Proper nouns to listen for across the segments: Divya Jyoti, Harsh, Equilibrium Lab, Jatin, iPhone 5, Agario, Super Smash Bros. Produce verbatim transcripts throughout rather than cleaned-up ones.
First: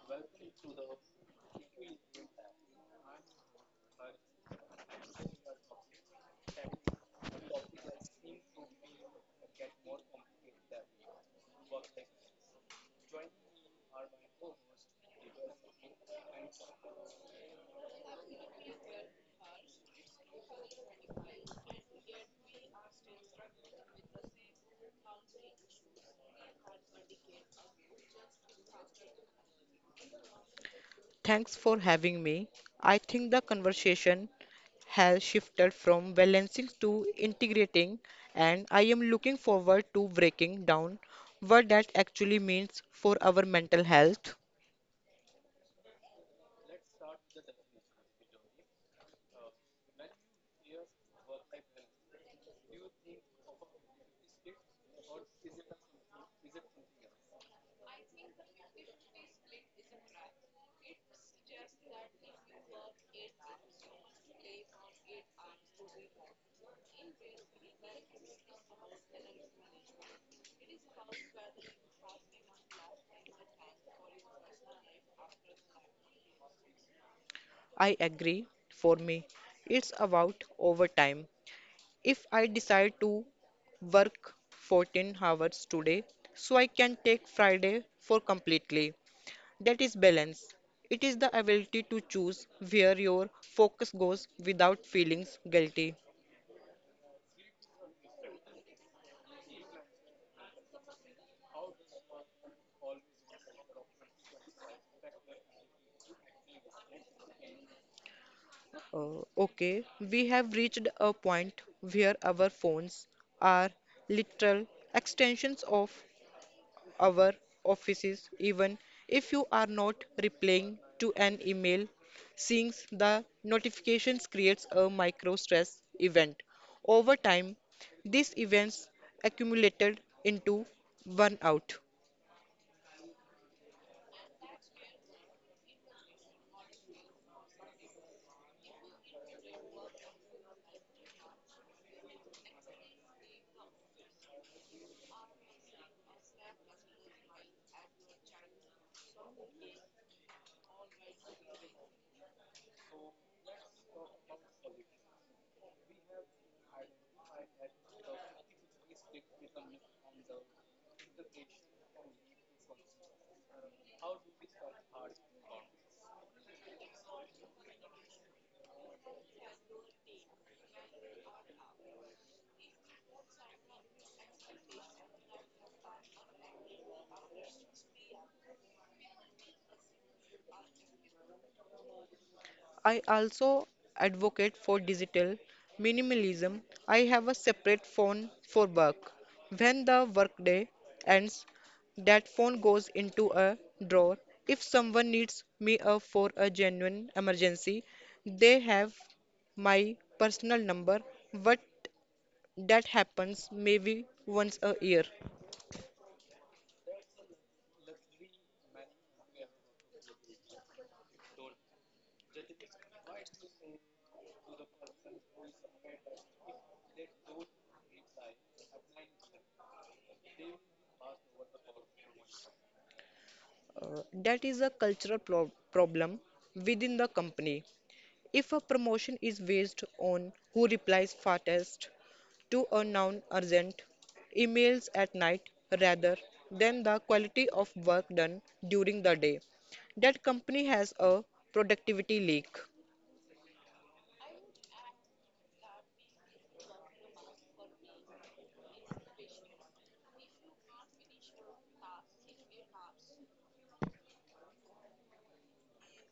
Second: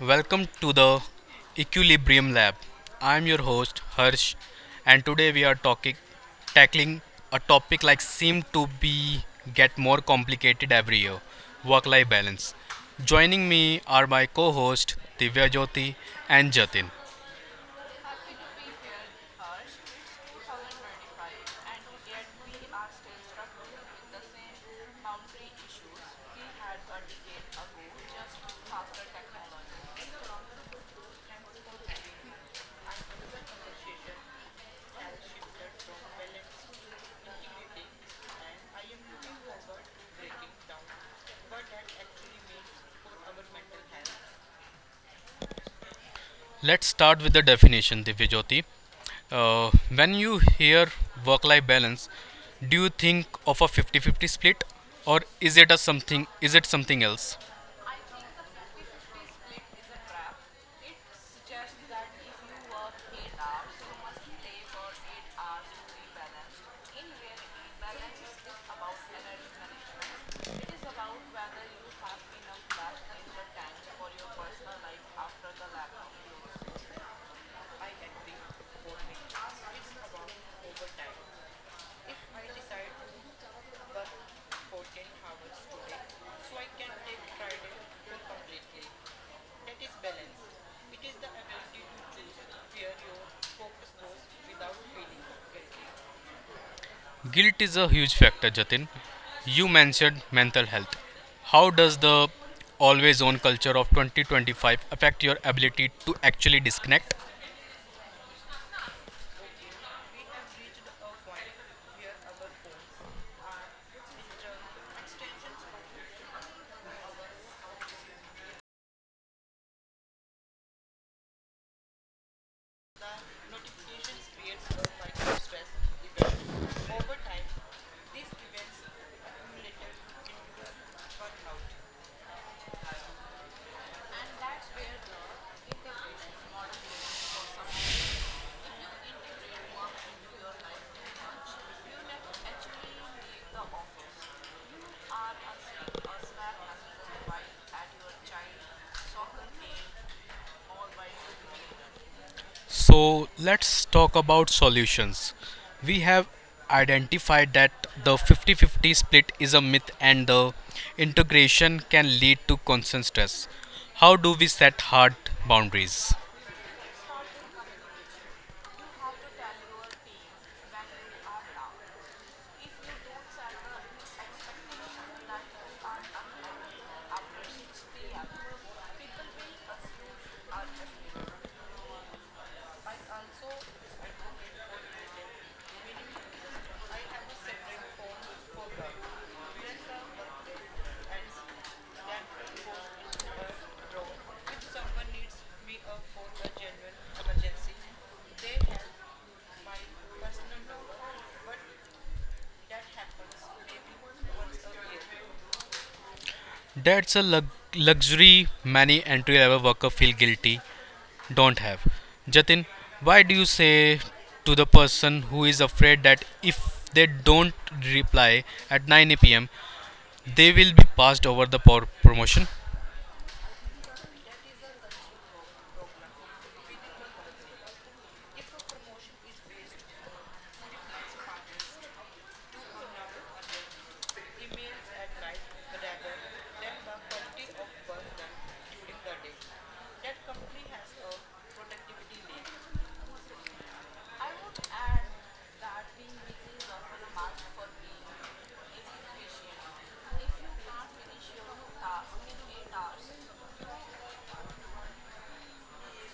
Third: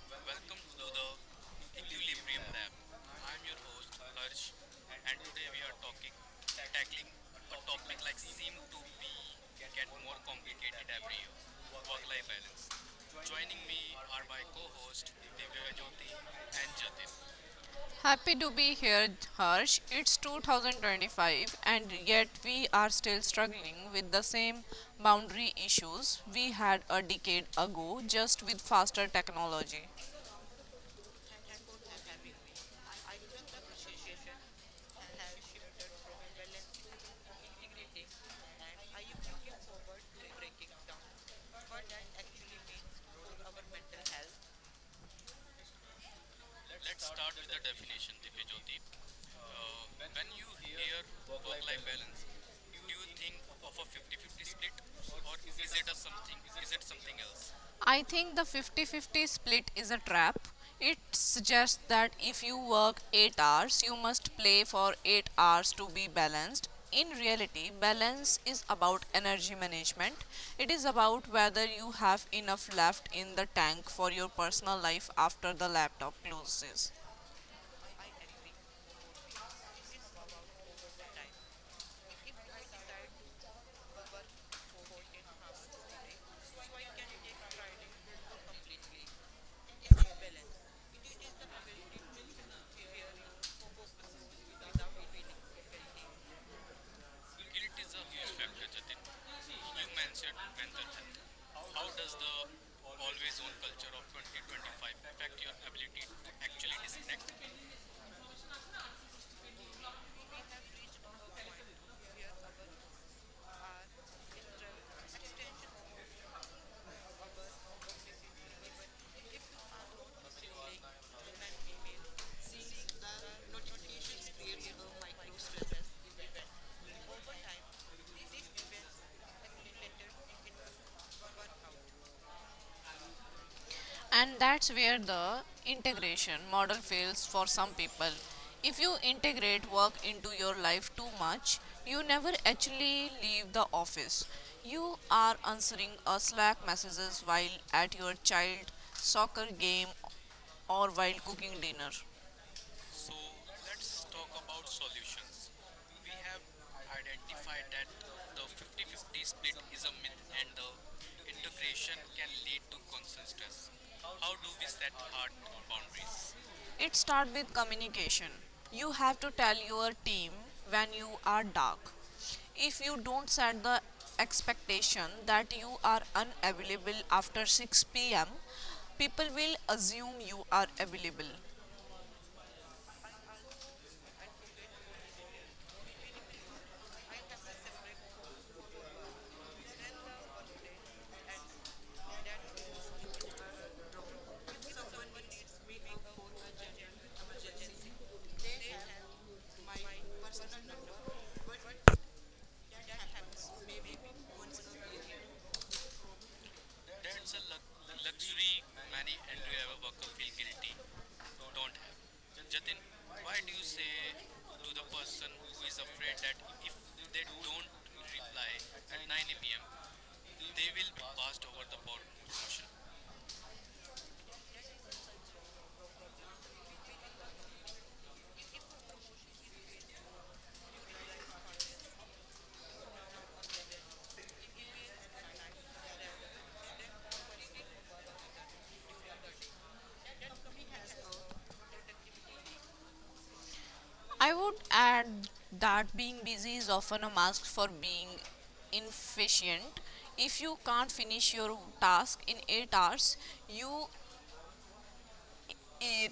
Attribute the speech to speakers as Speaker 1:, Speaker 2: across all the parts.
Speaker 1: Welcome to the Equilibrium Lab. I am your host Harsh, and today we are talking tackling a topic like seem to be get more complicated every year, work-life balance. Joining me are my co-host Divya Jyoti and Jatin.
Speaker 2: Happy to be here, Harsh. It's two thousand twenty-five, and yet we are still struggling with the same boundary issues we had a decade ago, just with faster technology.
Speaker 3: Thanks for having me. I think the conversation has shifted from balancing to integrating, and I am looking forward to breaking down what that actually means for our mental health.
Speaker 1: Let's start with the definition, Divya Jyoti. Uh, when you hear work-life balance, do you think of a fifty fifty split, or is it a something? Is it something else?
Speaker 2: I think the fifty fifty split is a trap. It suggests that if you work eight hours, you must play for eight hours to be balanced. In reality, balance is about energy management. It is about whether you have enough left in the tank for your personal life after the laptop closes.
Speaker 3: I agree, for me, it's about overtime. If I decide to work fourteen hours today, so I can take Friday for completely. That is balance. It is the ability to choose where your focus goes without feeling guilty.
Speaker 1: Guilt is a huge factor, Jatin. You mentioned mental health. How does the always on culture of twenty twenty-five affect your ability to actually disconnect?
Speaker 3: Uh, okay, we have reached a point where our phones are literal extensions of our offices, even if you are not replying to an email. Seeing the notifications creates a micro stress event. Over time, these events accumulated into burnout.
Speaker 2: And that's where the integration model fails for some people. If you integrate work into your life too much, you never actually leave the office. You are answering a Slack messages while at your child soccer game or while cooking dinner.
Speaker 1: So, let's talk about solutions. We have identified that the fifty fifty split is a myth and the integration can lead to constant stress. How do we set hard boundaries?
Speaker 2: It starts with communication. You have to tell your team when you are dark. If you don't set the expectation that you are unavailable after six p m, people will assume you are available.
Speaker 3: I also advocate for digital minimalism. I have a separate phone for work. When the workday ends, that phone goes into a drawer. If someone needs me uh, for a genuine emergency, they have my personal number, but that happens maybe once a year.
Speaker 1: That's a lug- luxury many entry level workers feel guilty don't have. Jatin, why do you say to the person who is afraid that if they don't reply at nine p m, they will be passed over the por- promotion?
Speaker 3: Uh, that is a cultural pro- problem within the company. If a promotion is based on who replies fastest to a non urgent emails at night rather than the quality of work done during the day, that company has a productivity leak.
Speaker 2: I would add that being busy is often a mask for being inefficient. If you can't finish your task in eight hours, you are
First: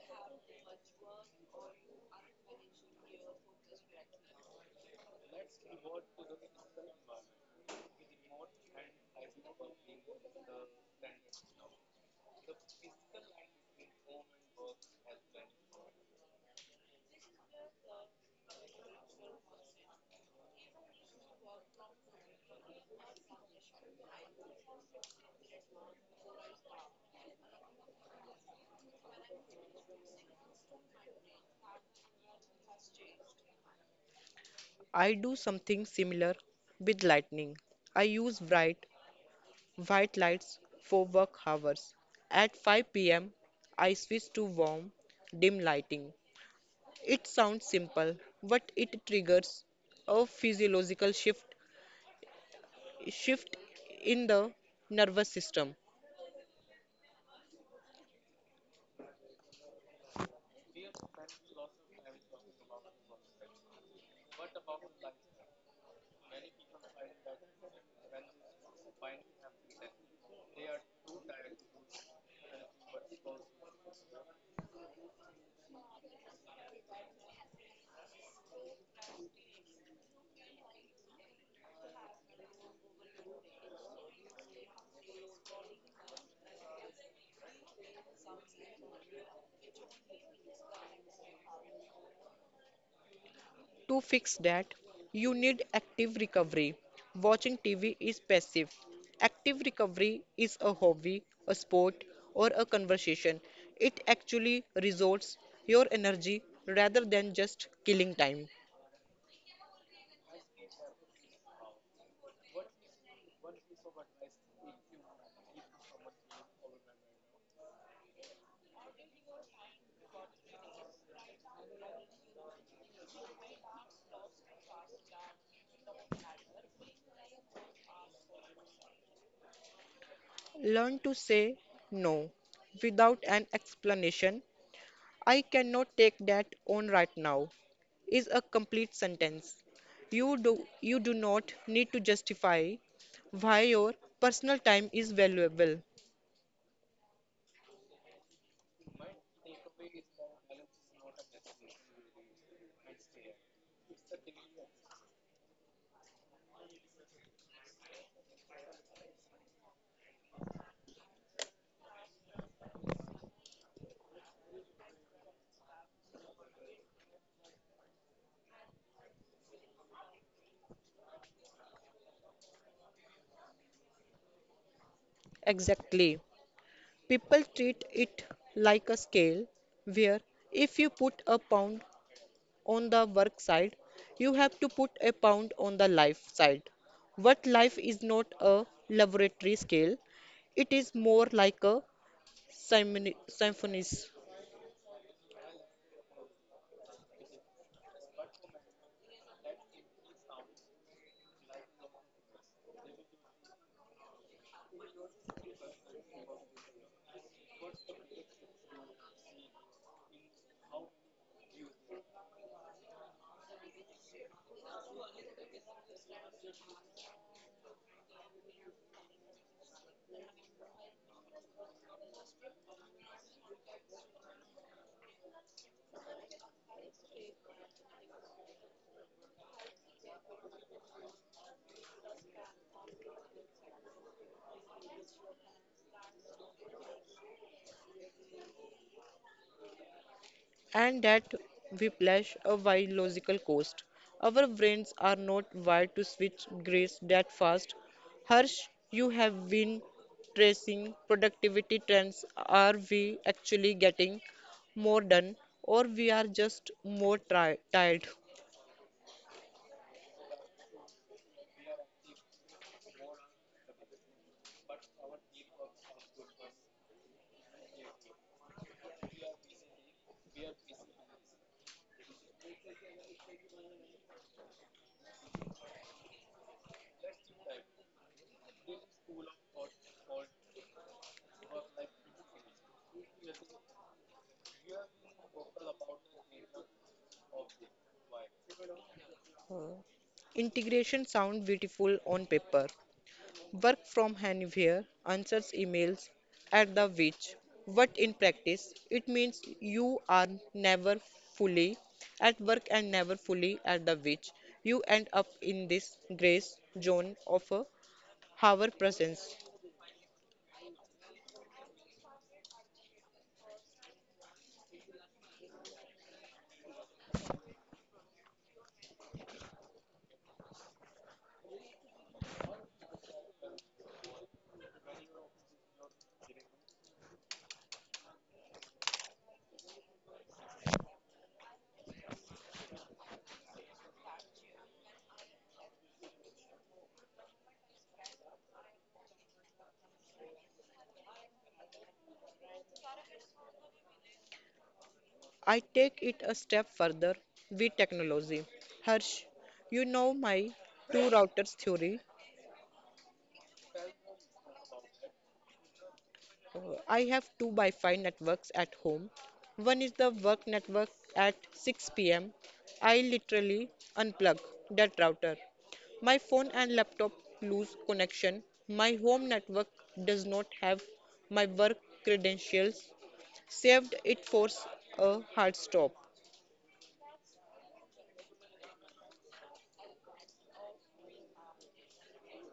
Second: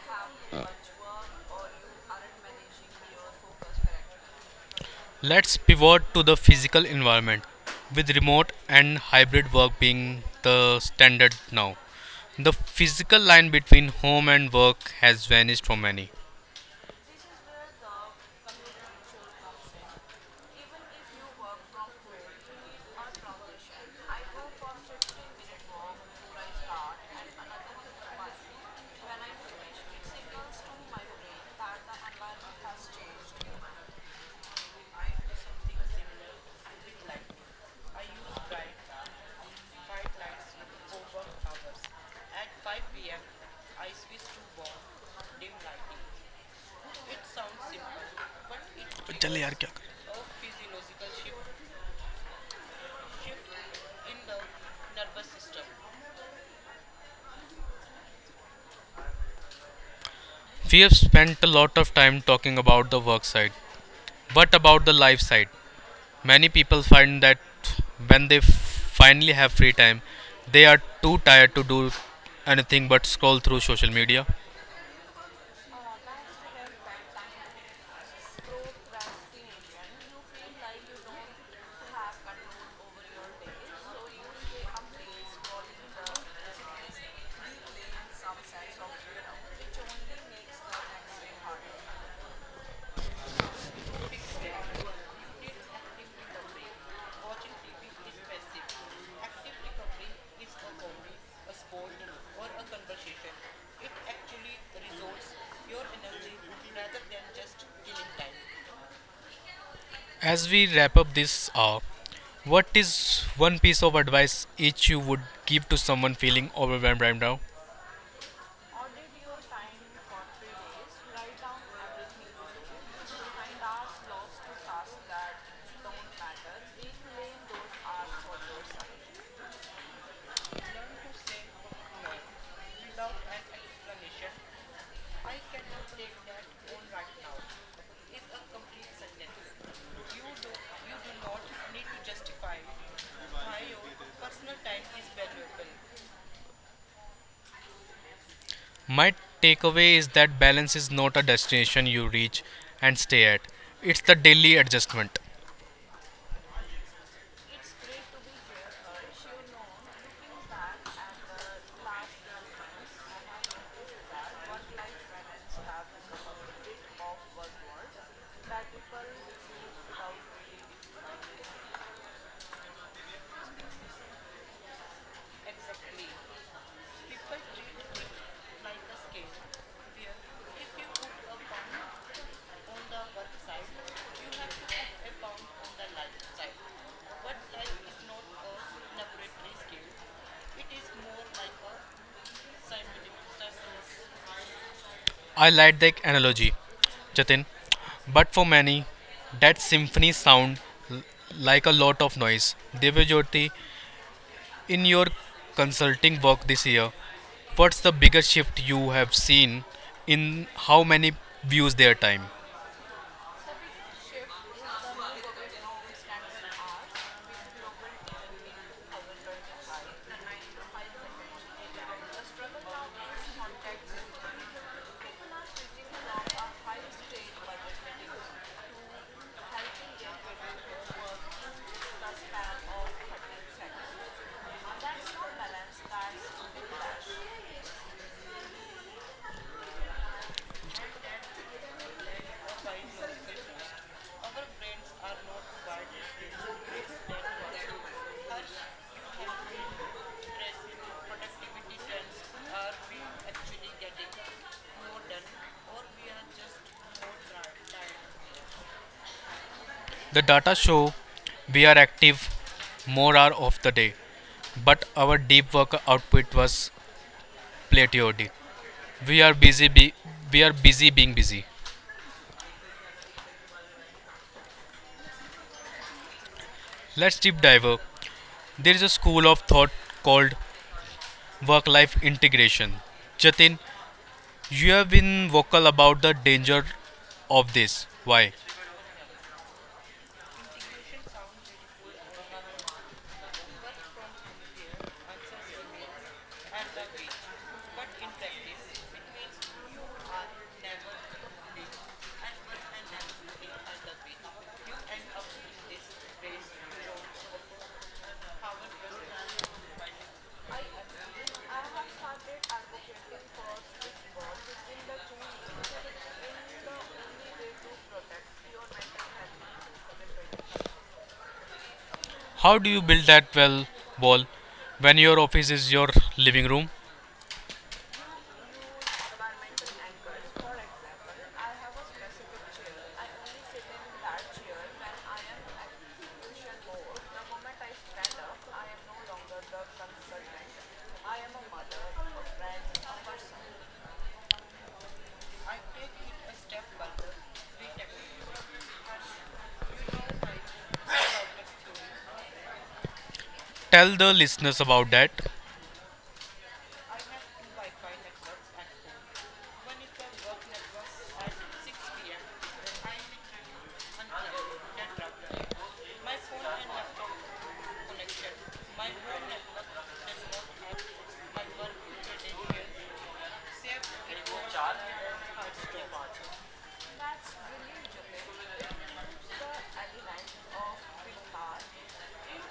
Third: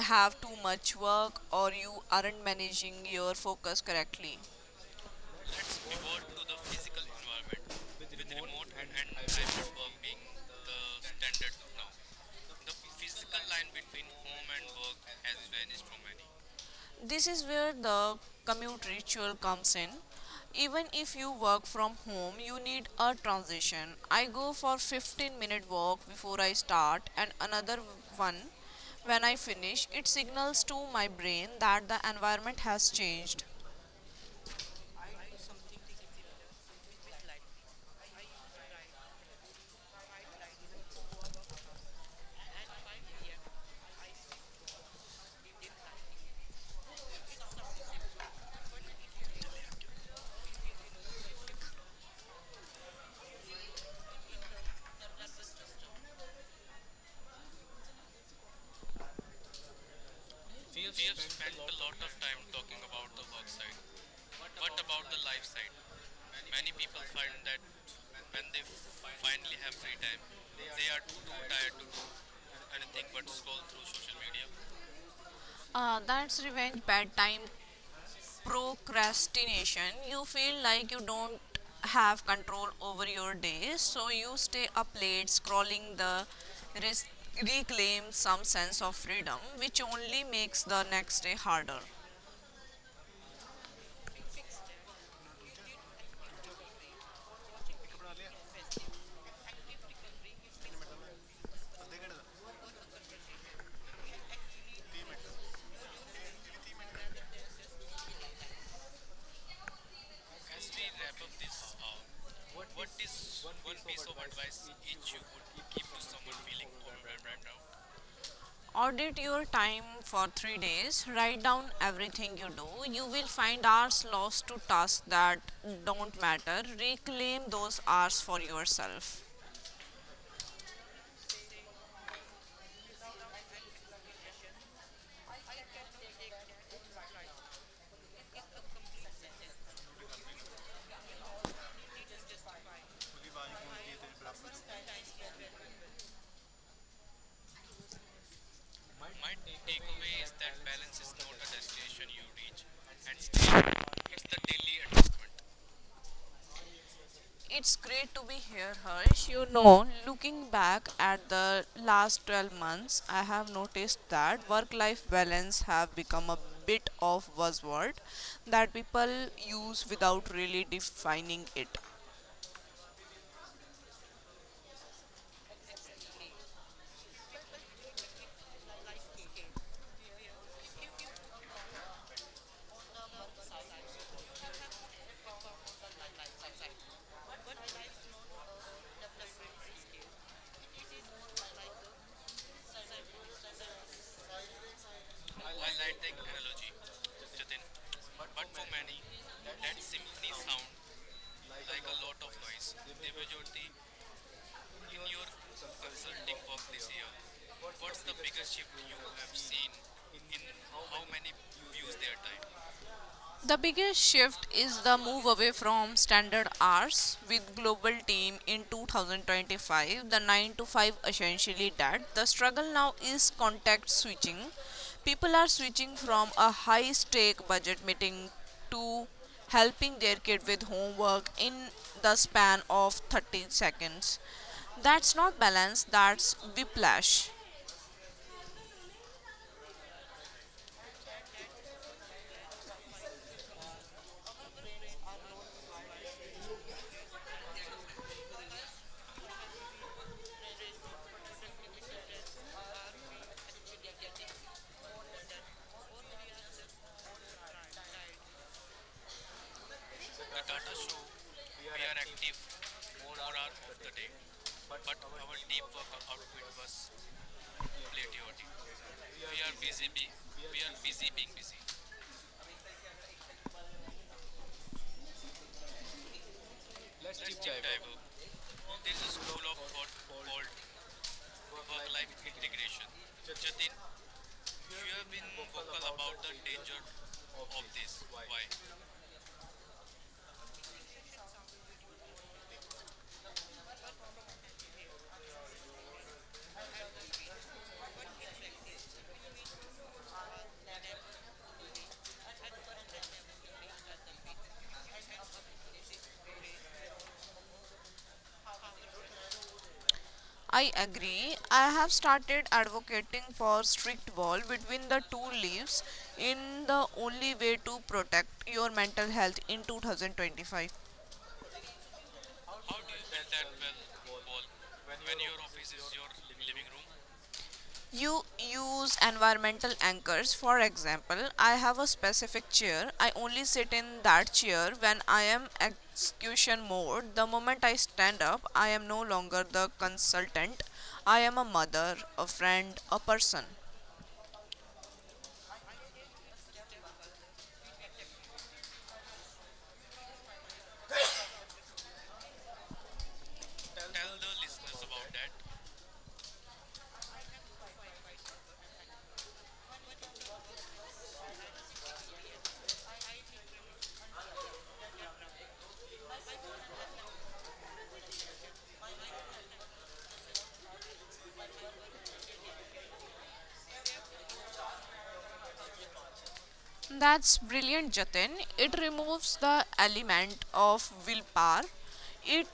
Speaker 2: have too much work or you aren't managing your focus correctly.
Speaker 1: Let's pivot to the physical environment, with remote and hybrid work being the standard now. The physical line between home and work has vanished for many.
Speaker 2: This is where the commute ritual comes in. Even if you work from home, you need a transition. I go for fifteen minute walk before I start and another one when I finish. It signals to my brain that the environment has changed.
Speaker 3: I do something similar with lightning. I use bright white lights for work hours. At five p m, I switch to warm, dim lighting. It sounds simple, but it triggers a physiological shift shift in the nervous system.
Speaker 1: We have spent a lot of time talking about the work side, but about the life side. Many people find that when they finally have free time, they are too tired to do anything but scroll through social media.
Speaker 2: Uh, that's revenge bedtime procrastination. You feel like you don't have control over your day, so you stay up late scrolling the res- reclaim some sense of freedom, which only makes the next day harder.
Speaker 3: To fix that, you need active recovery. Watching T V is passive. Active recovery is a hobby, a sport, or a conversation. It actually resorts your energy rather than just killing time.
Speaker 1: As we wrap up this hour, what is one piece of advice each you would give to someone feeling overwhelmed right now?
Speaker 2: Audit your time for three days. Write down everything you do. You will find hours lost to tasks that don't matter. Reclaim those hours for yourself.
Speaker 3: Learn to say no without an explanation. I cannot take that on right now is a complete sentence. You do you do not need to justify why your personal time is valuable.
Speaker 1: My takeaway is that balance is not a destination you reach and stay at, it's the daily adjustment.
Speaker 2: It's great to be here, Harsh. You know, looking back at the last twelve months, I have noticed that work-life balance have become a bit of buzzword that people use without really defining it.
Speaker 3: Exactly. People treat it like a scale where if you put a pound on the work side, you have to put a pound on the life side. What life is not a laboratory scale, it is more like a symphony. symphony.
Speaker 1: I like that analogy, Jatin. But for many, that symphony sound l- like a lot of noise. Devyajyoti, in your consulting work this year, what's the biggest shift you have seen in how many views their time?
Speaker 2: The biggest shift is the move away from standard hours with global team in two thousand twenty-five. The nine to five essentially died. The struggle now is contact switching. People are switching from a high stake budget meeting to helping their kid with homework in the span of thirty seconds. That's not balance, that's whiplash.
Speaker 3: And that whiplash a wild logical cost. Our brains are not wired to switch gears that fast. Harsh, you have been tracing productivity trends. Are we actually getting more done, or we are just more tri- tired?
Speaker 1: The data show we are active more hour of the day, but our deep work output was plateaued. We are busy. Be- we are busy being busy. Let's deep dive. There is a school of thought called work life integration. Jatin, you have been vocal about the danger of this. Why?
Speaker 3: Hmm. Integration sound beautiful on paper. Work from anywhere answers emails at the which, what in practice, it means you are never fully at work and never fully at the which. You end up in this gray zone of a hour presence.
Speaker 2: I agree. I have started advocating for strict wall between the two leaves in the only way to protect your mental health in two thousand twenty-five.
Speaker 1: How do you build that well wall when your office is your living room?
Speaker 2: You use environmental anchors. For example, I have a specific chair. I only sit in that chair when I am execution mode. The moment I stand up, I am no longer the consultant. I am a mother, a friend, a person.
Speaker 3: I take it a step further with technology. Harsh, you know my two routers theory.
Speaker 1: Tell the listeners about that.
Speaker 3: Uh, I have two by five networks at home. One is the work network at six p m. I literally unplug that router. My phone and laptop lose connection. My home network does not have my work credentials saved. It force a hard stop.
Speaker 2: That's brilliant, Jatin. It removes the element of willpower. It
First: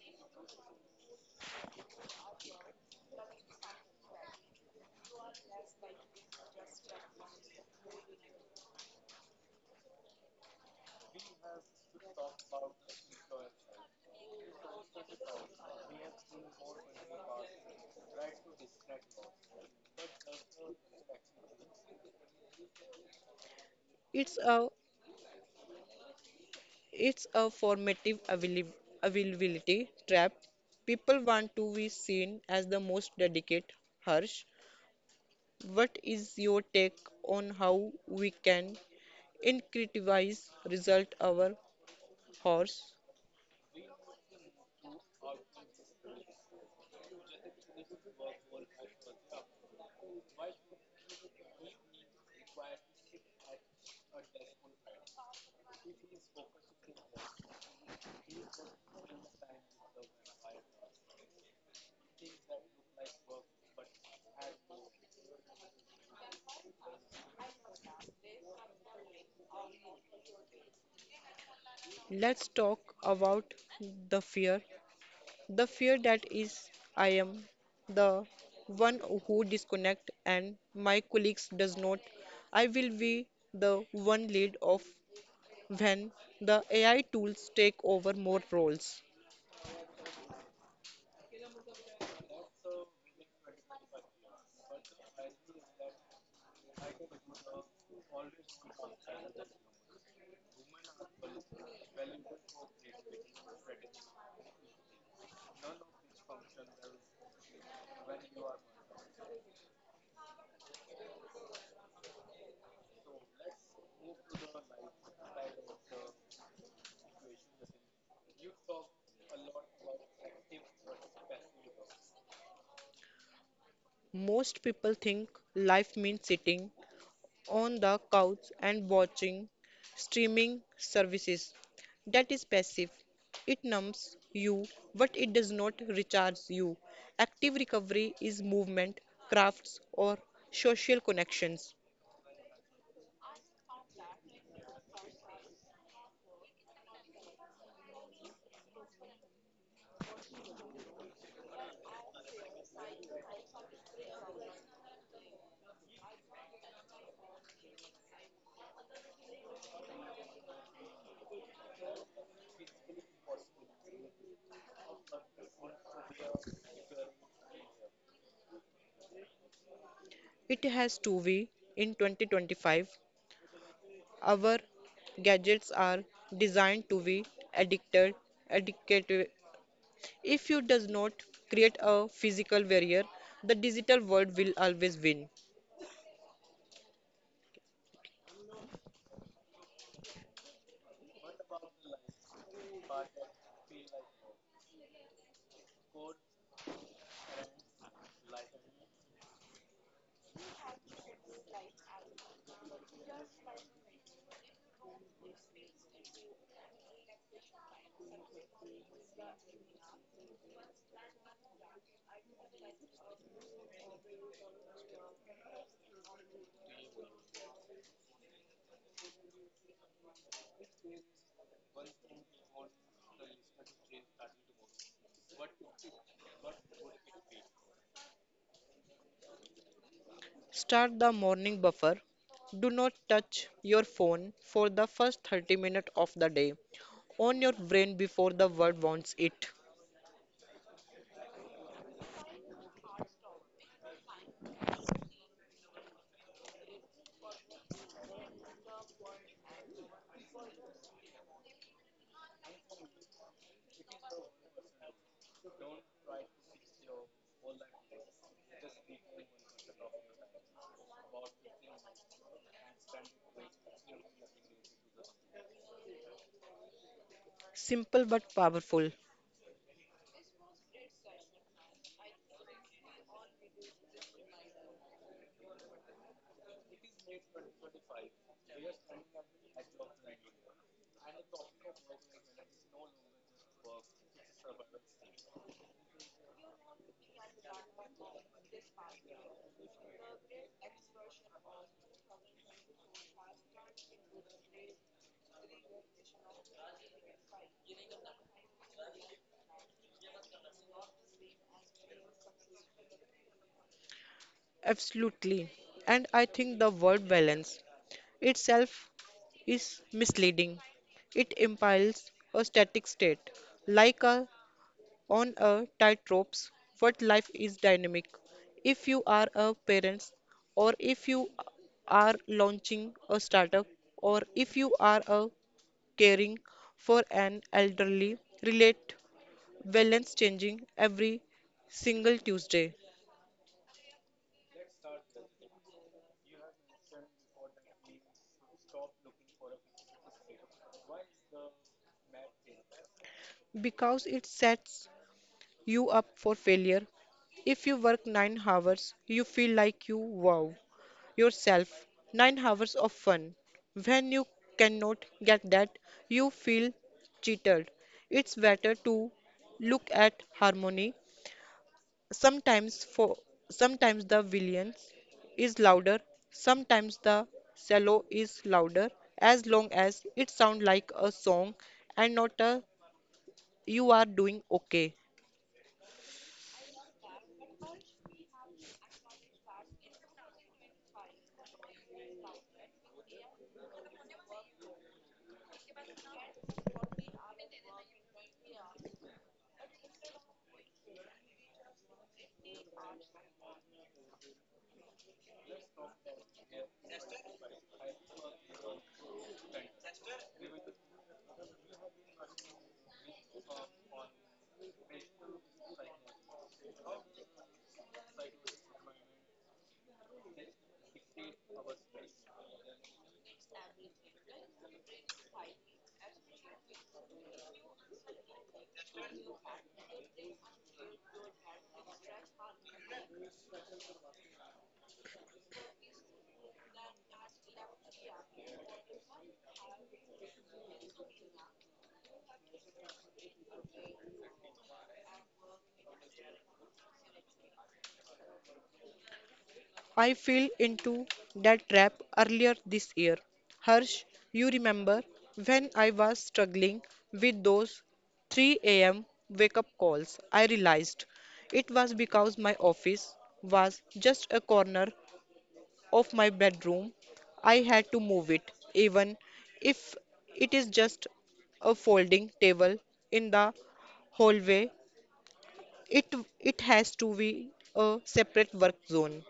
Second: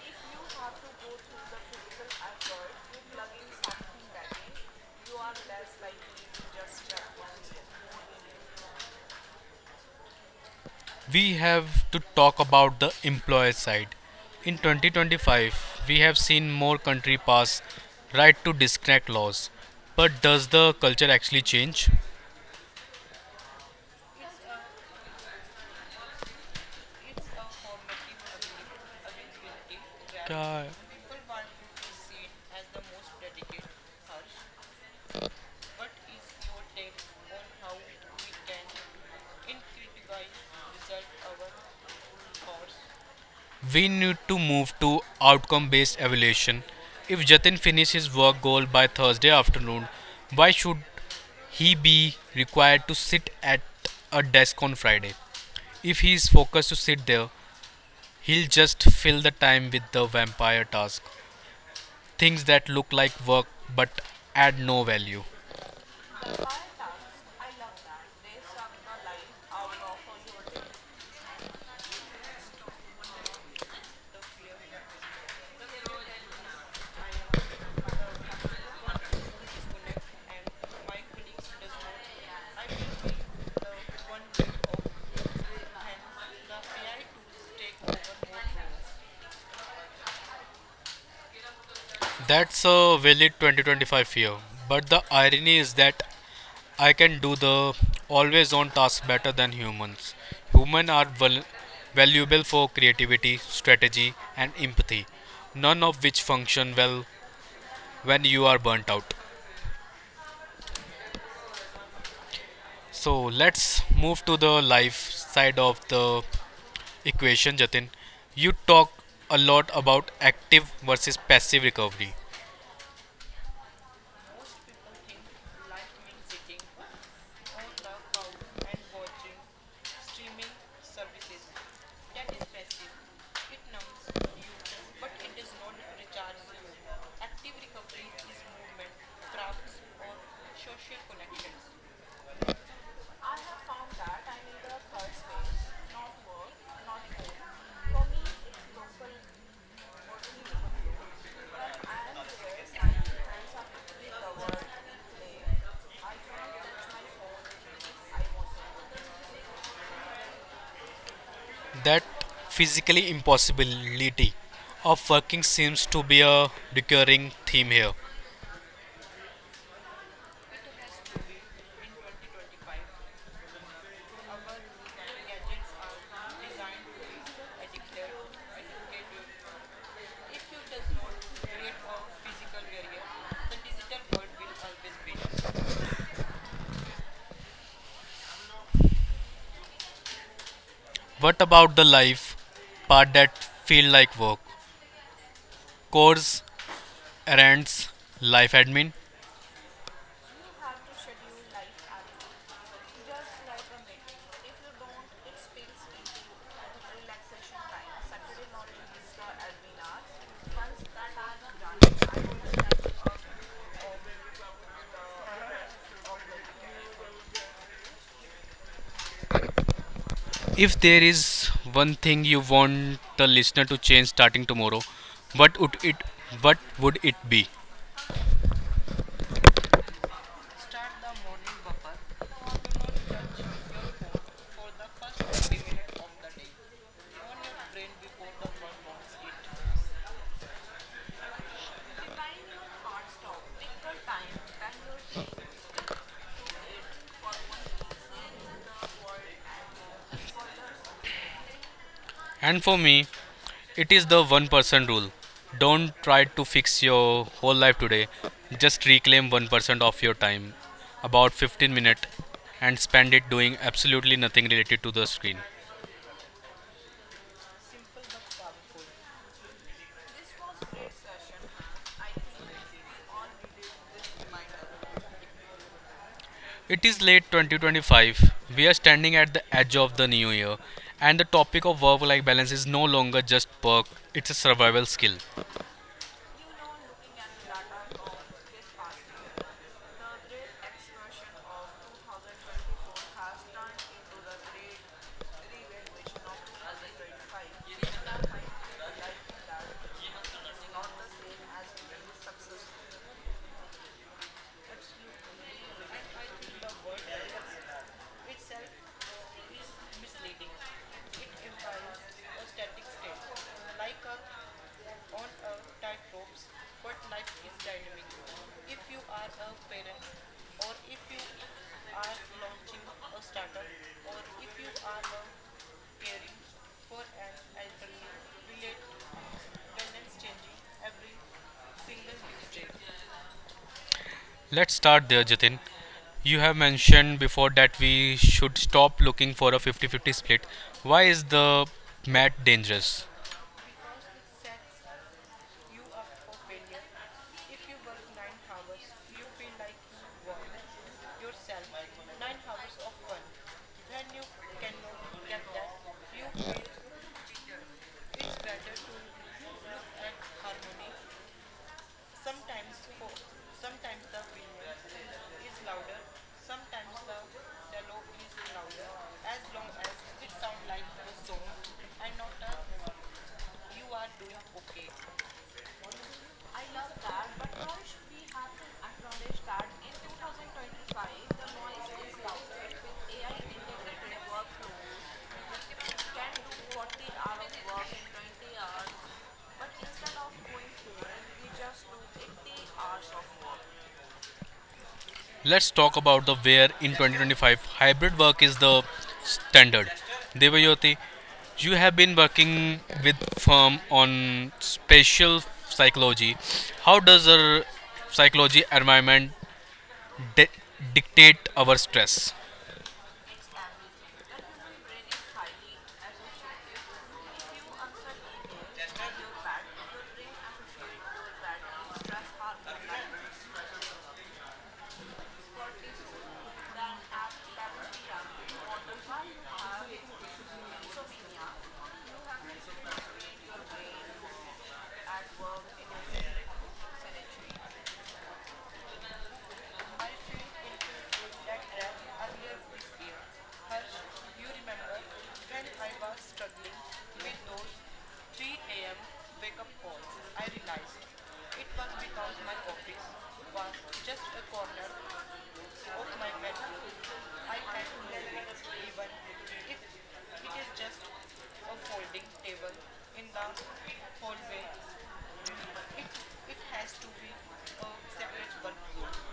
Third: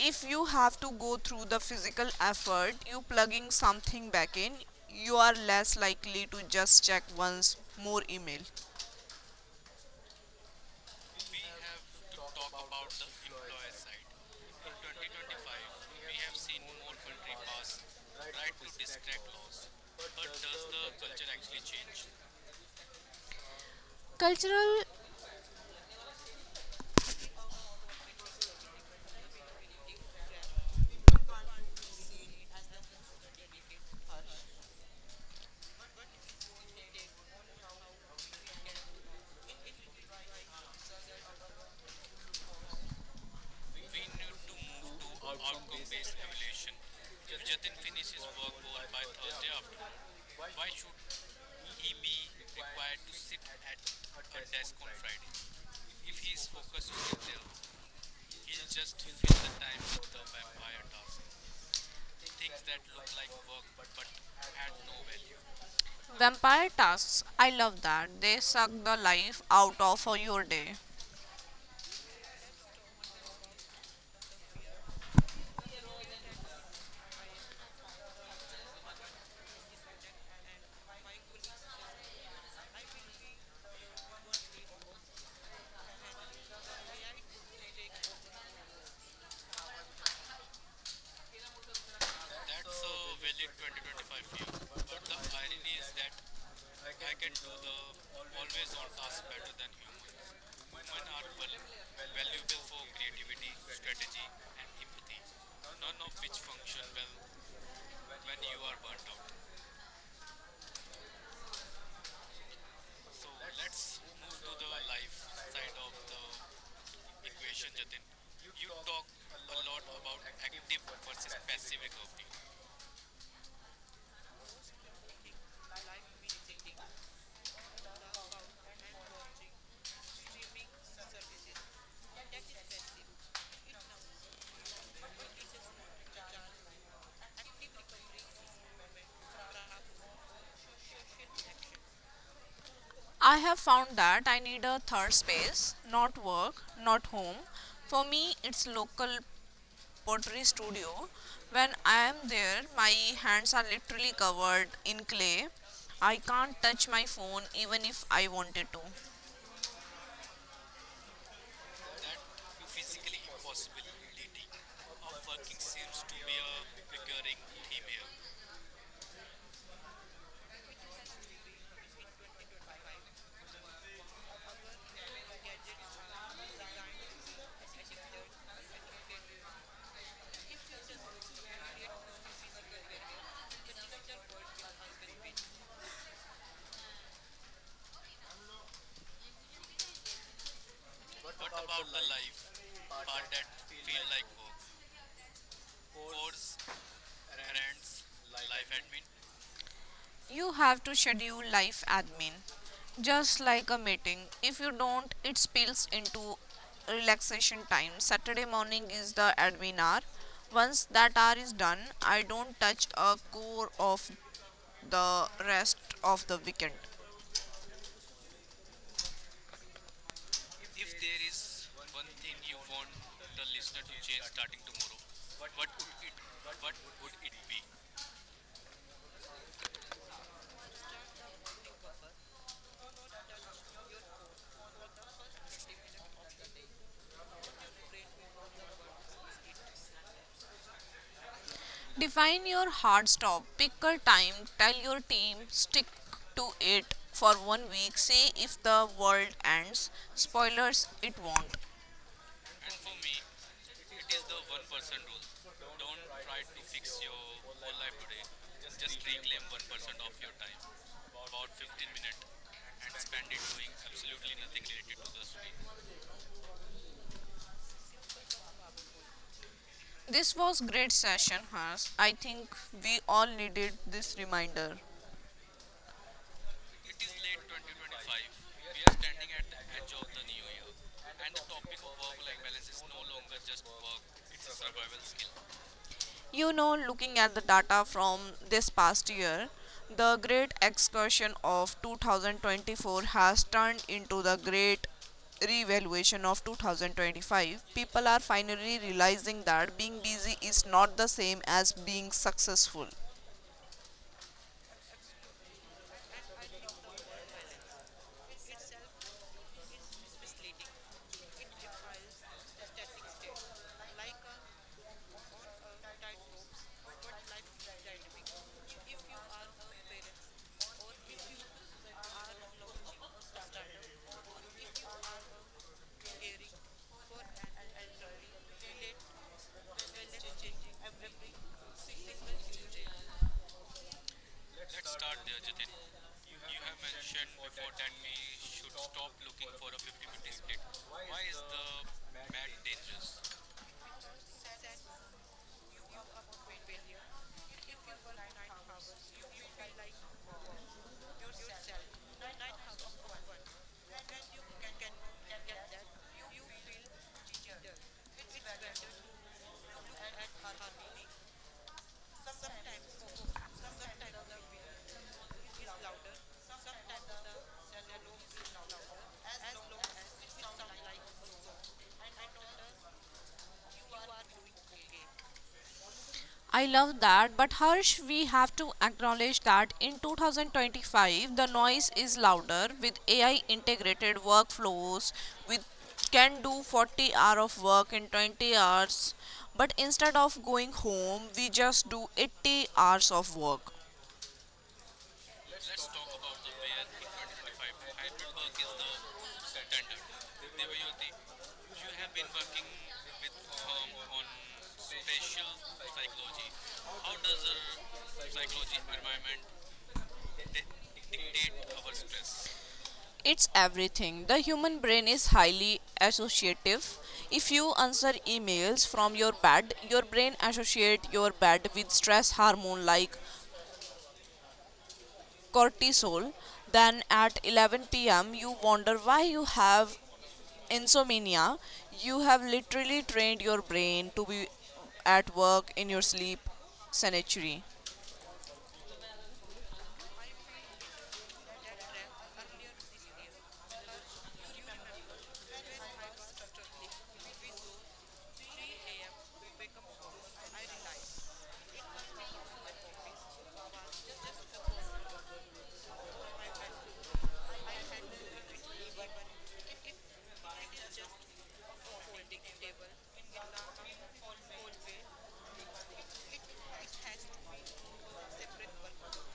Speaker 2: if you have to go through the physical effort, you plugging something back in, you are less likely to just check once more email.
Speaker 1: We have to talk about the employer side. In twenty twenty-five, we have seen more country pass right to disconnect laws. But does the culture actually change?
Speaker 3: It's a
Speaker 2: Cultural
Speaker 3: it's a formative avail- availability trap.
Speaker 1: Yeah.
Speaker 3: People want to be seen as the most dedicated. Harsh, what is your take on how we can incentivize result our horse?
Speaker 1: We need to move to outcome based evaluation. If Jatin finishes his work goal by Thursday afternoon, why should he be required to sit at a desk on Friday? If he is focused to sit there, he'll just fill the time with the vampire task. Things that look like work but add no value.
Speaker 2: vampire tasks, I love that. They suck the life out of your day.
Speaker 3: Let's talk about the fear. The fear that is I am the one who disconnect and my colleagues does not. I will be the one lead of when the A I tools take over more roles.
Speaker 1: That's a valid twenty twenty-five fear. But the irony is that I can do the always on task better than humans. Humans are val- valuable for creativity, strategy, and empathy, none of which function well when you are burnt out. So let's move to the life side of the equation, Jatin. You talk a lot about active versus passive recovery.
Speaker 3: Most people think life means sitting on the couch and watching streaming services. That is passive. It numbs you, but it does not recharge you. Active recovery is movement, crafts, or social connections.
Speaker 2: I have found that I need a third space, not work, not home. For me, it's local pottery studio. When I am there, my hands are literally covered in clay. I can't touch my phone even if I wanted to.
Speaker 1: That physically impossibility of working seems to be a recurring theme here.
Speaker 3: It has to be in twenty twenty-five. Our gadgets are designed to be addicted, addictive. If you does not create a physical barrier, the digital world will always win.
Speaker 1: What about the life part that feel like work? Course, errands, life admin.
Speaker 2: You have to schedule life admin, just like a meeting. If you don't, it spills into relaxation time. Saturday morning is the admin hour. Once that hour is done, I don't touch a core of the rest of the weekend.
Speaker 1: If there is one thing you want the listener to change starting tomorrow, what would it what would it be?
Speaker 3: Start the morning buffer. Do not touch your phone for the first thirty minutes of the day. On your brain before the world wants it.
Speaker 2: Define your hard stop. Pick a time. Tell your team stick to it for one week. See if the world ends. Spoilers, it won't.
Speaker 1: And for me, it is the one percent rule. Don't try to fix your whole life today. Just reclaim one percent of your time, about fifteen minutes, and spend it doing absolutely nothing related to the screen.
Speaker 3: Simple but powerful.
Speaker 2: This was great session, Hans. I think we all needed this reminder.
Speaker 1: It is late twenty twenty-five. We are standing at the edge of the new year, and the topic of work life balance is no longer just perk, it's a survival skill.
Speaker 2: You know, looking at the data from this past year, the Great Excursion of two thousand twenty-four has turned into the Great Revaluation of two thousand twenty-five. People are finally realizing that being busy is not the same as being successful.
Speaker 3: Absolutely. And I think the word balance itself is misleading. It implies a static state, like a on a tightrope what life is dynamic if you are a parent or if you are launching a startup or if you are a caring for an elderly relate balance changing every single tuesday
Speaker 1: Let's start there, Jatin. You have mentioned before that we should stop looking for a fifty fifty split. Why is the mat dangerous?
Speaker 3: because it sets you up for failure if you work nine hours you feel like you wow yourself nine hours of fun. When you cannot get that, you feel cheated. It's better to look at harmony. Sometimes for Sometimes the villain is louder, sometimes the cello is louder. As long as it sounds like a song and not a, you are doing okay.
Speaker 2: I love that, but Harsh, we have to acknowledge that in twenty twenty-five the noise is louder with A I integrated workflows which can do forty hours of work in twenty hours, but instead of going home, we just do eighty hours of work.
Speaker 1: Let's talk about the where in twenty twenty-five hybrid work is the standard. Devayoti, you have been working with firm on spatial psychology. How does our psychology environment di- dictate our stress?
Speaker 2: It's everything. The human brain is highly associative. If you answer emails from your bed, your brain associate your bed with stress hormone like cortisol, then at eleven p m you wonder why you have insomnia. You have literally trained your brain to be at work in your sleep sanctuary.
Speaker 3: I fell into that trap earlier this year. Harsh, you remember when I was struggling with those three a m wake up calls? I realized it was because my office was just a corner of my bedroom. I had to move it, even if it is just a folding table in the hallway. It, it has to be a separate work zone.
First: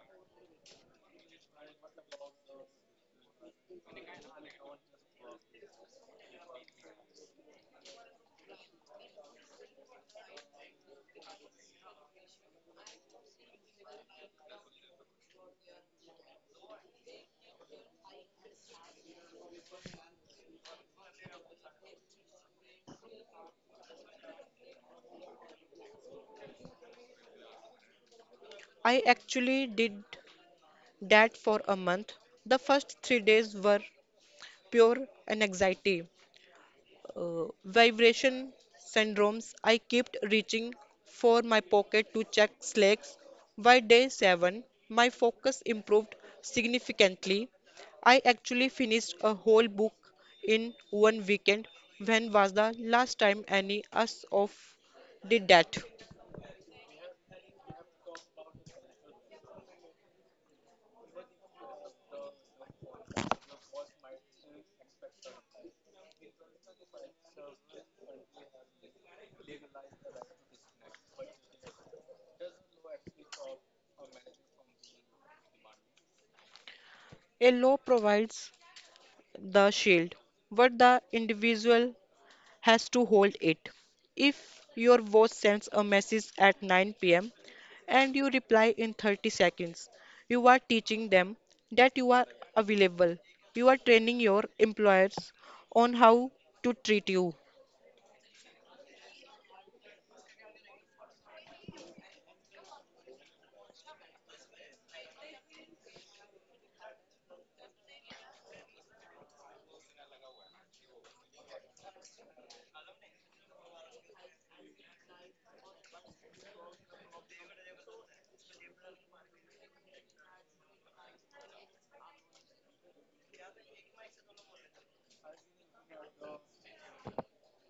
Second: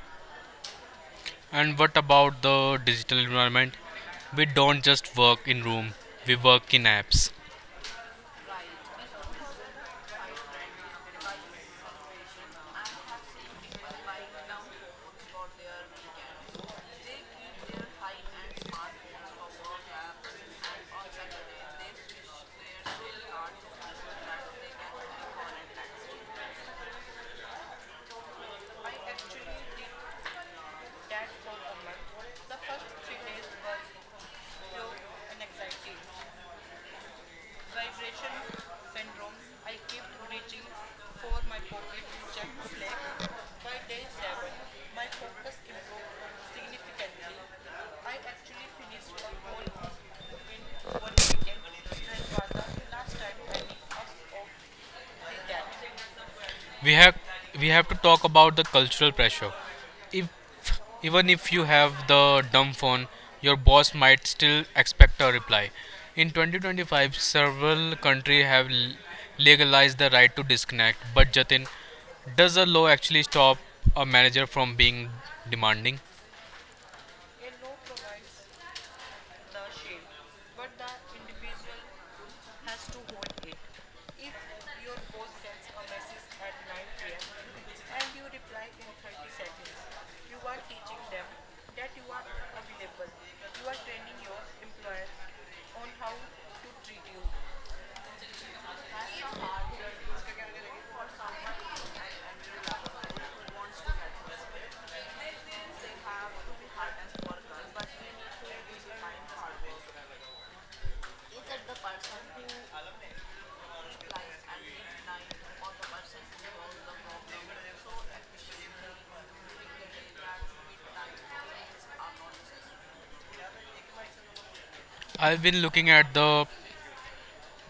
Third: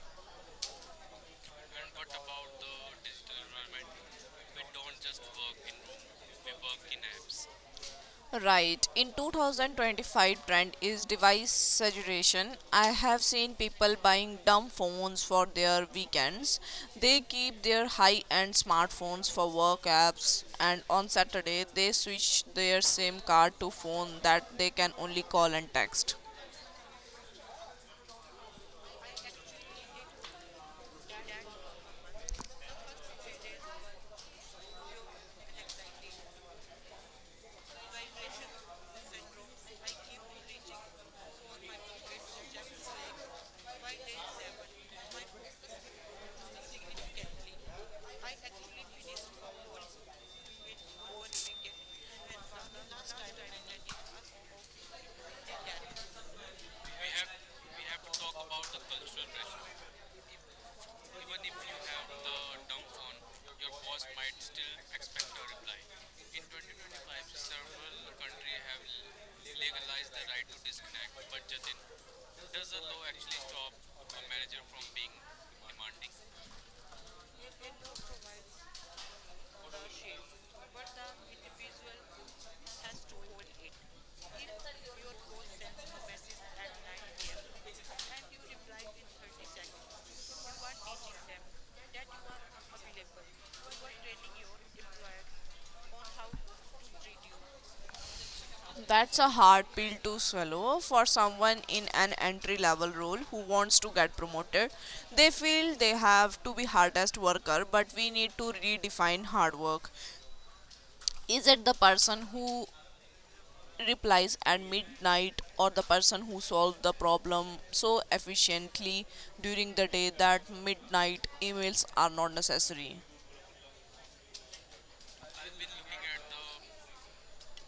Speaker 1: And what about the digital environment? We don't just work in room, we work in apps.
Speaker 2: Right. In twenty twenty-five trend is device saturation. I have seen people buying dumb phones for their weekends. They keep their high-end smartphones for work apps and on Saturday they switch their SIM card to phone that they can only call and text.
Speaker 3: I actually did that for a month. The first three days were pure anxiety, uh, vibration syndromes. I kept reaching for my pocket to check slacks. By day seven, my focus improved significantly. I actually finished a whole book in one weekend. When was the last time any us of did that?
Speaker 1: we have we have to talk about the cultural pressure if even if you have the dumb phone your boss might still expect a reply in twenty twenty-five several countries have l- legalized the right to disconnect but jatin does the law actually stop a manager from being demanding.
Speaker 3: A law provides the shield, but the individual has to hold it. If your boss sends a message at nine p m and you reply in thirty seconds, you are teaching them that you are available. You are training your employers on how to treat you.
Speaker 2: That's a hard pill to swallow for someone in an entry level role who wants to get promoted. They feel they have to be hardest worker, but we need to redefine hard work. Is it the person who replies at midnight or the person who solves the problem so efficiently during the day that midnight emails are not necessary?
Speaker 1: I've been looking at the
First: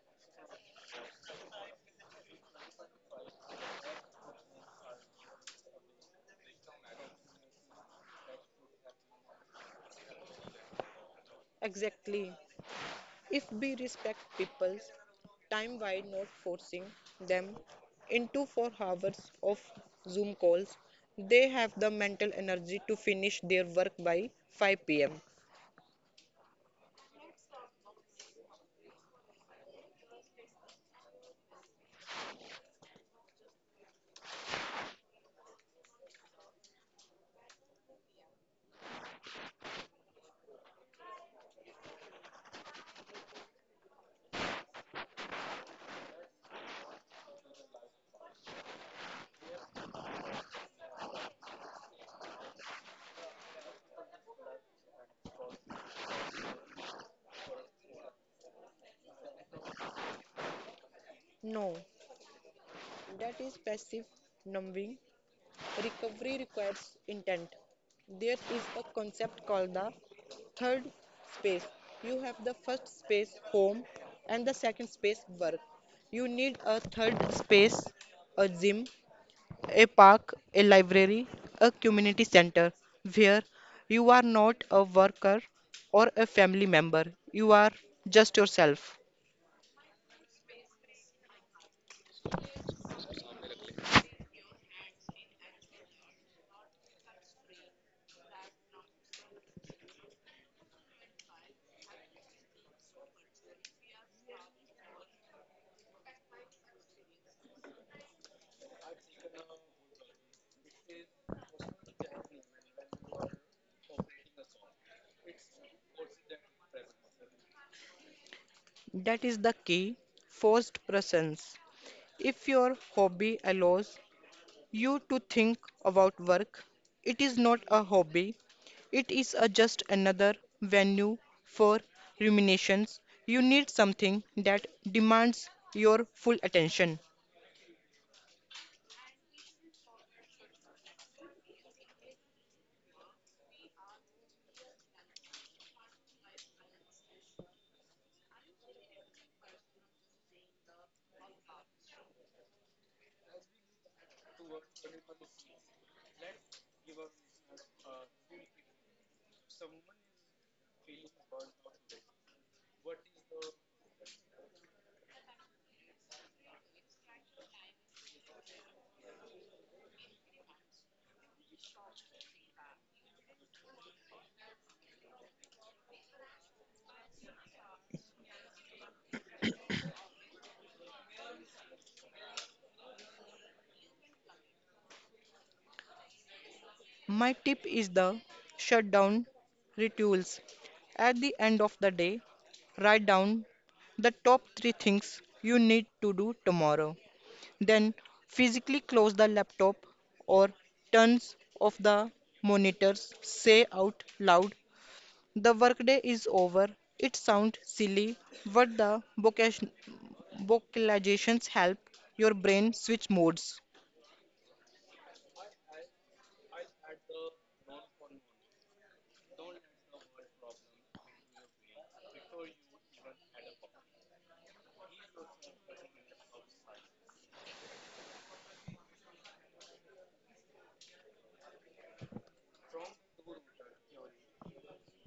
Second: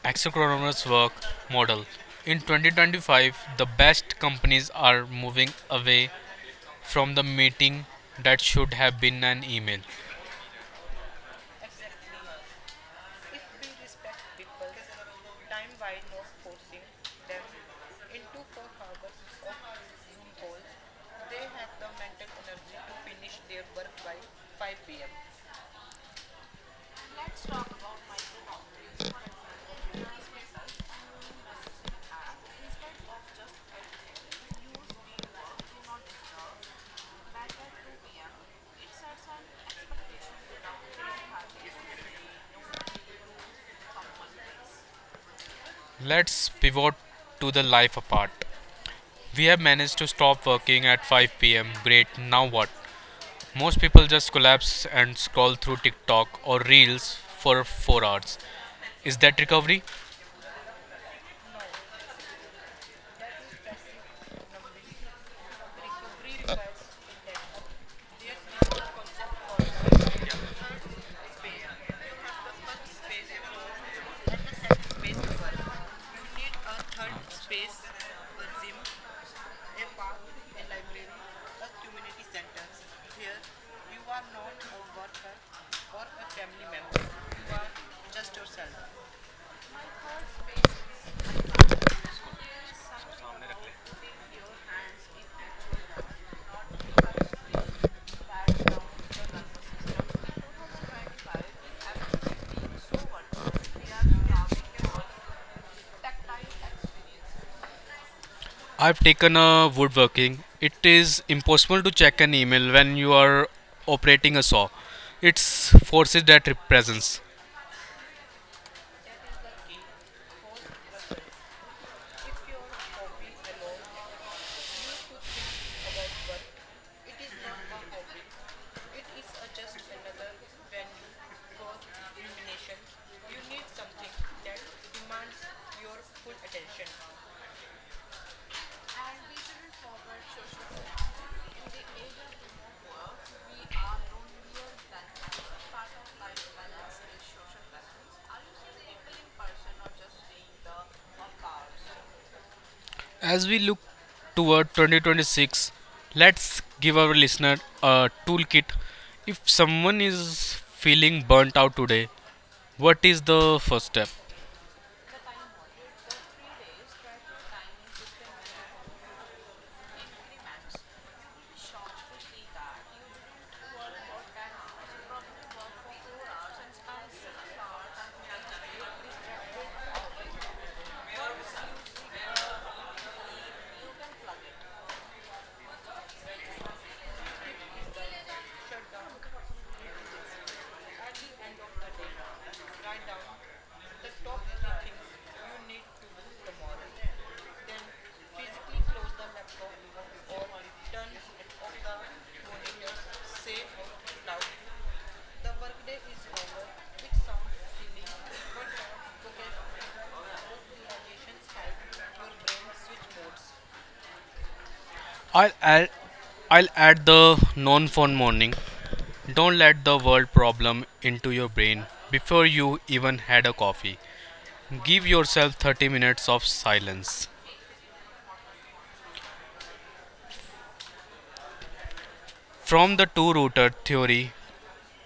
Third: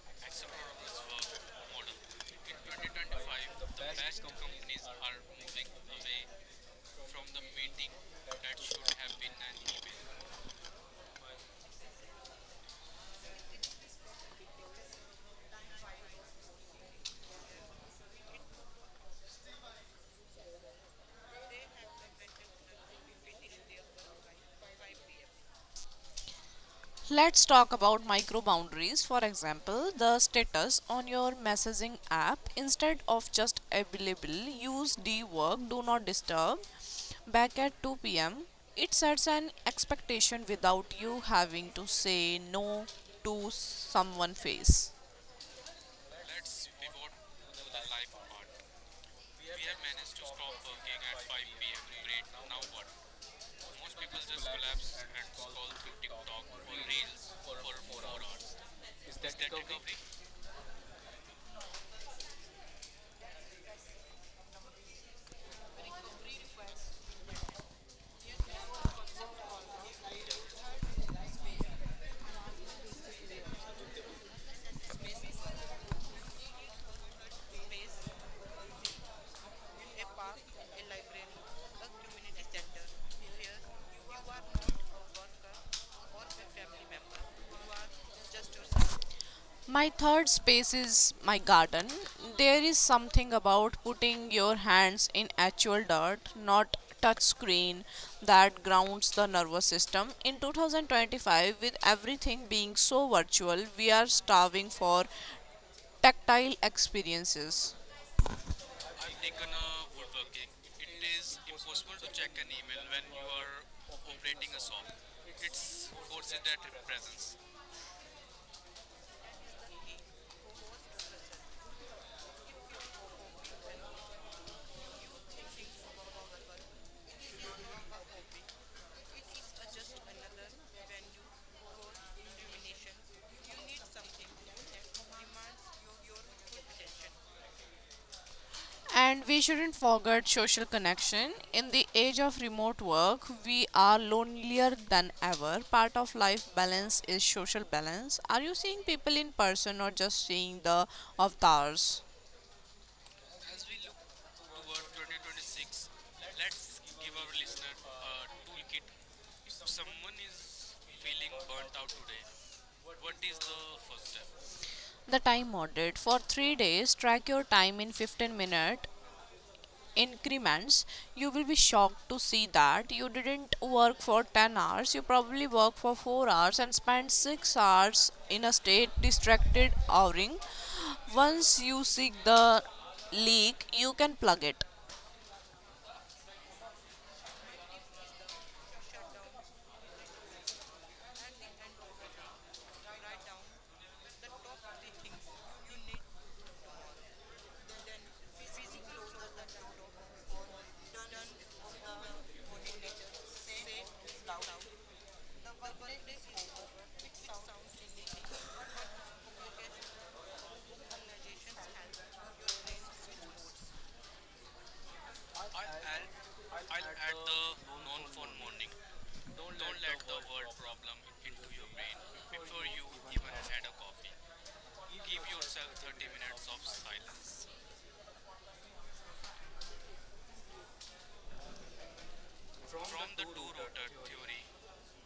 Speaker 1: asynchronous work model. In twenty twenty-five, the best companies are moving away from the meeting that should have been an email.
Speaker 3: Exactly. If we respect people's time by not forcing them into four hours of Zoom calls, they have the mental energy to finish their work by five p m.
Speaker 2: Let's talk about micro boundaries. For example, the status on your messaging app instead of just available, use D work, do not disturb back at two p m. It sets an expectation without you having to say no to someone face.
Speaker 1: Let's pivot to the life apart. We have managed to stop working at five p m. Great, now what? Most people just collapse and scroll through TikTok or Reels for four hours. Is that recovery?
Speaker 3: No, that is passive numbing. Recovery requires intent. There is a concept called the third space. You have the first space, home, and the second space, work. You need a third space, a gym, a park, a library, a community center where you are not a worker or a family member. You are just yourself.
Speaker 2: My third space is my garden. There is something about putting your hands in actual dirt, not touch screen, that grounds the nervous system. In twenty twenty-five, with everything being so virtual, we are starving for tactile experiences.
Speaker 1: I've taken a woodworking. It is impossible to check an email when you are operating a saw. It's forces that represents.
Speaker 3: That is the key. Forced presence. If your hobby allows you to think about work, it is not a hobby. It is a just another venue for ruminations. You need something that demands your full attention.
Speaker 2: And we shouldn't forget social connection. In the age of remote work, we are lonelier than ever. Part of life balance is social balance. Are you seeing people in person or just seeing the avatars?
Speaker 1: As we look toward twenty twenty-six, let's give our listener a toolkit. If someone is feeling burnt out today, what is the first step?
Speaker 2: The time audit for three days. Track your time in fifteen minutes increments, you will be shocked to see that you didn't work for ten hours, you probably worked for four hours and spent six hours in a state distracted outing. Once you see the leak, you can plug it.
Speaker 3: My tip is the shutdown rituals. At the end of the day, write down the top three things you need to do tomorrow. Then physically close the laptop or turns off the monitors, say out loud the workday is over. It sounds silly, but the vocation- vocalizations help your brain switch modes.
Speaker 1: I'll add, I'll add the non phone morning. Don't let the world problem into your brain before you even had a coffee. Give yourself thirty minutes of silence. From the two router theory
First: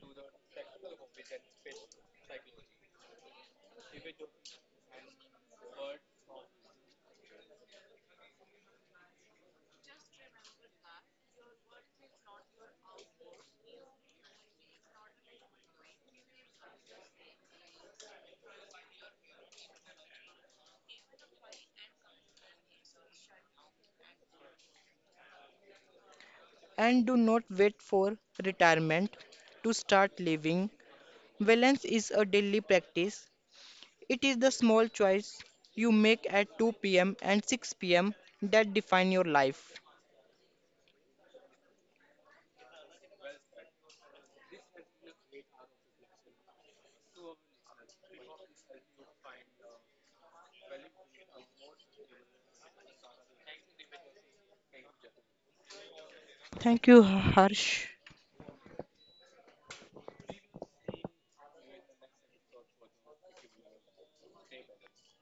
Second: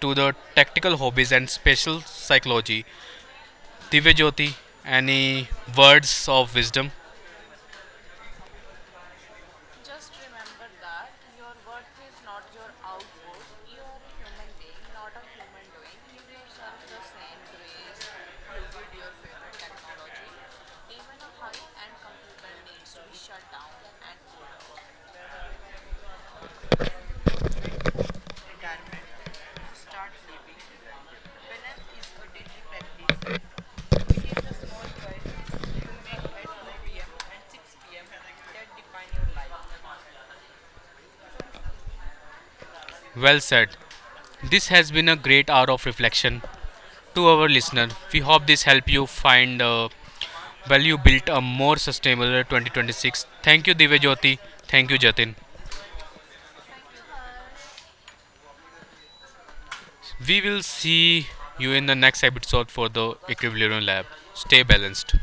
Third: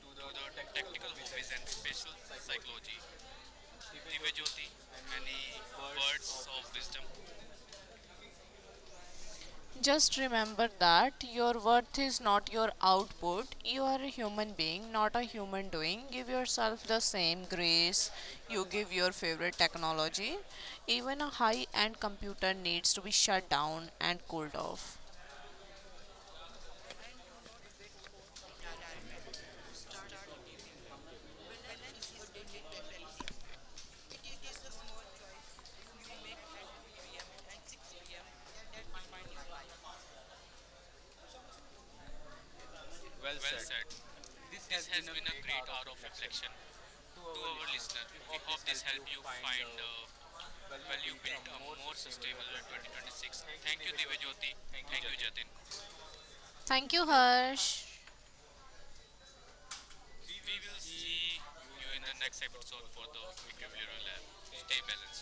Speaker 1: to the tactical hobbies and special psychology, Divya Jyoti, any words of wisdom?
Speaker 2: Just remember that your worth is not your output. You are a human being, not a human doing. Give yourself the same grace you give your favorite technology. Even a high end computer needs to be shut down and cooled off.
Speaker 3: And do not wait for retirement to start living. Balance is a daily practice. It is the small choice you make at two p m and six p m that define your life.
Speaker 1: Well said. This has been a great hour of reflection. To our listener, we hope this helped you find uh, value built a more sustainable twenty twenty-six. Thank you, Divya Jyoti. Thank you, Jatin.
Speaker 3: Thank
Speaker 2: Thank
Speaker 3: you,
Speaker 2: you, Harsh.
Speaker 3: Harsh.
Speaker 1: We will see you in the next episode for the Equilibrium Lab. Stay balanced.